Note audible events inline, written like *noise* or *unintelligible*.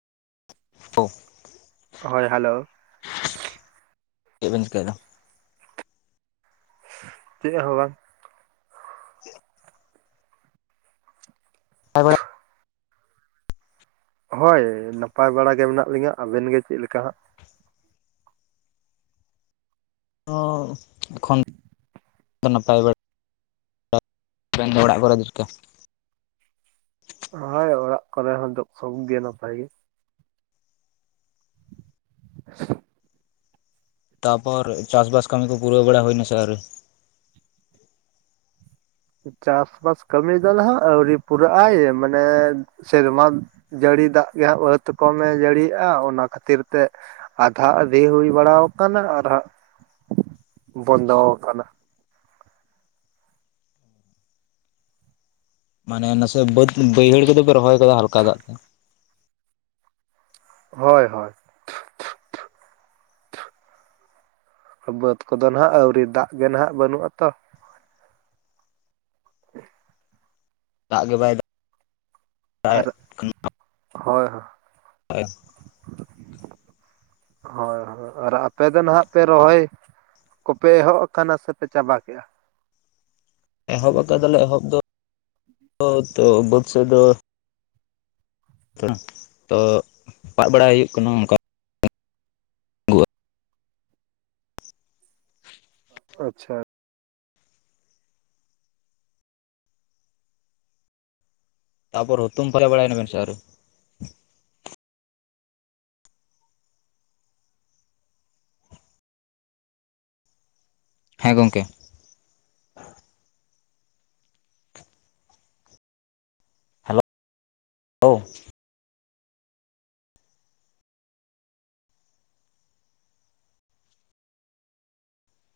*unintelligible* ᱦᱳᱭ ᱦᱮᱞᱳ᱾ ᱪᱮᱫ ᱵᱮᱱ ᱪᱤᱠᱟᱹᱭᱫᱟ? ᱪᱮᱫ ᱦᱚᱸ ᱵᱟᱝ᱾ *unintelligible* ᱦᱳᱭ ᱱᱟᱯᱟᱭ ᱵᱟᱲᱟ ᱜᱮ ᱢᱮᱱᱟᱜ ᱞᱤᱧᱟᱹ ᱟᱵᱮᱱ ᱜᱮ ᱪᱮᱫ ᱞᱮᱠᱟ ᱦᱟᱸᱜ᱾ ᱚ ᱮᱠᱷᱚᱱ ᱱᱟᱯᱟᱭ ᱵᱟᱲᱟ᱾ *unintelligible* ᱚᱲᱟᱜ ᱠᱚᱨᱮ ᱡᱚᱛᱚ ᱾ ᱦᱳᱭ ᱚᱲᱟᱜ ᱠᱚᱨᱮ ᱦᱚᱸ ᱥᱚᱵ ᱜᱮ ᱱᱟᱯᱟᱭ ᱜᱮ᱾ ᱛᱟᱯᱚᱨ ᱪᱟᱥ ᱵᱟᱥ ᱠᱟᱹᱢᱤ ᱠᱚ ᱯᱩᱨᱟᱹᱣ ᱵᱟᱲᱟ ᱦᱩᱭᱱᱟ ᱥᱮ ᱟᱨᱭᱨᱤ᱾ ᱪᱟᱥ ᱵᱟᱥ ᱠᱟᱹᱢᱤ ᱫᱚ ᱱᱟᱦᱟᱜ ᱟᱹᱣᱨᱤ ᱯᱩᱨᱟᱹᱜ ᱟᱭ ᱢᱟᱱᱮ ᱥᱮᱨᱢᱟ ᱡᱟᱹᱲᱤ ᱫᱟᱜ ᱜᱮᱦᱟᱸᱜ *unintelligible* ᱠᱚᱢᱮ ᱡᱟᱹᱲᱤᱭᱟᱜᱼᱟ ᱚᱱᱟ ᱠᱷᱟᱹᱛᱤᱨ ᱛᱮ ᱟᱫᱷᱟ ᱟᱫᱦᱤ ᱦᱩᱭ ᱵᱟᱲᱟ ᱟᱠᱟᱱᱟ᱾ ᱟᱨᱦᱜ ᱵᱚᱱᱫᱚ ᱠᱟᱱᱟ᱾ ᱢᱟᱱᱮ ᱱᱟᱥᱮ ᱵᱟᱹᱫ ᱠᱚᱫᱚ ᱯᱮ ᱨᱚᱦᱚᱭ ᱦᱟᱞᱠᱟ ᱫᱟᱜ ᱛᱮ᱾ ᱦᱳᱭ ᱦᱳᱭ᱾ ᱵᱟᱹᱫᱽ ᱠᱚᱫᱚ ᱱᱟᱦᱟᱜ ᱟᱣᱨᱤ, ᱫᱟᱜ ᱜᱮ ᱱᱟᱦᱟᱜ ᱵᱟᱹᱱᱩᱜ ᱟᱛᱚ᱾ *inaudible* ᱫᱟᱜ ᱜᱮ ᱵᱟᱭ ᱫᱟ ᱟᱨ ᱦᱳᱭ ᱦᱳ *unintelligible* ᱦᱳᱭ ᱦᱳᱭ ᱟᱨ ᱟᱯᱮ ᱫᱚ ᱱᱟᱦᱟᱜ ᱯᱮ ᱨᱚᱦᱚᱭ ᱠᱚᱯᱮ ᱮᱦᱚᱵ ᱠᱟᱱᱟ ᱥᱮᱯᱮ ᱪᱟᱵᱟ ᱠᱮᱜᱼᱟ᱾ ᱮᱦᱚᱵ ᱟᱠᱟᱫᱟᱞᱮ ᱮᱦᱚᱵ ᱫᱚ ᱛᱚ *unintelligible* ᱵᱟᱹᱫᱽ ᱥᱮᱫ ᱫᱚ᱾ ᱛᱚ ᱥᱟᱵ ᱵᱟᱲᱟᱭ ᱦᱩᱭᱩᱜ ᱠᱟᱱᱟ ᱚᱝᱠᱟ᱾᱾ ᱟᱪᱪᱷᱟ᱾ ᱛᱟᱯᱚᱨ ᱦᱩᱛᱩᱢ ᱯᱟᱨᱟ ᱵᱟᱲᱟᱭ ᱮᱱᱟᱵᱱ ᱥᱮ ᱟᱣᱨᱤ᱾ ᱦᱮᱸ ᱜᱚᱢᱠᱮ᱾ *unintelligible*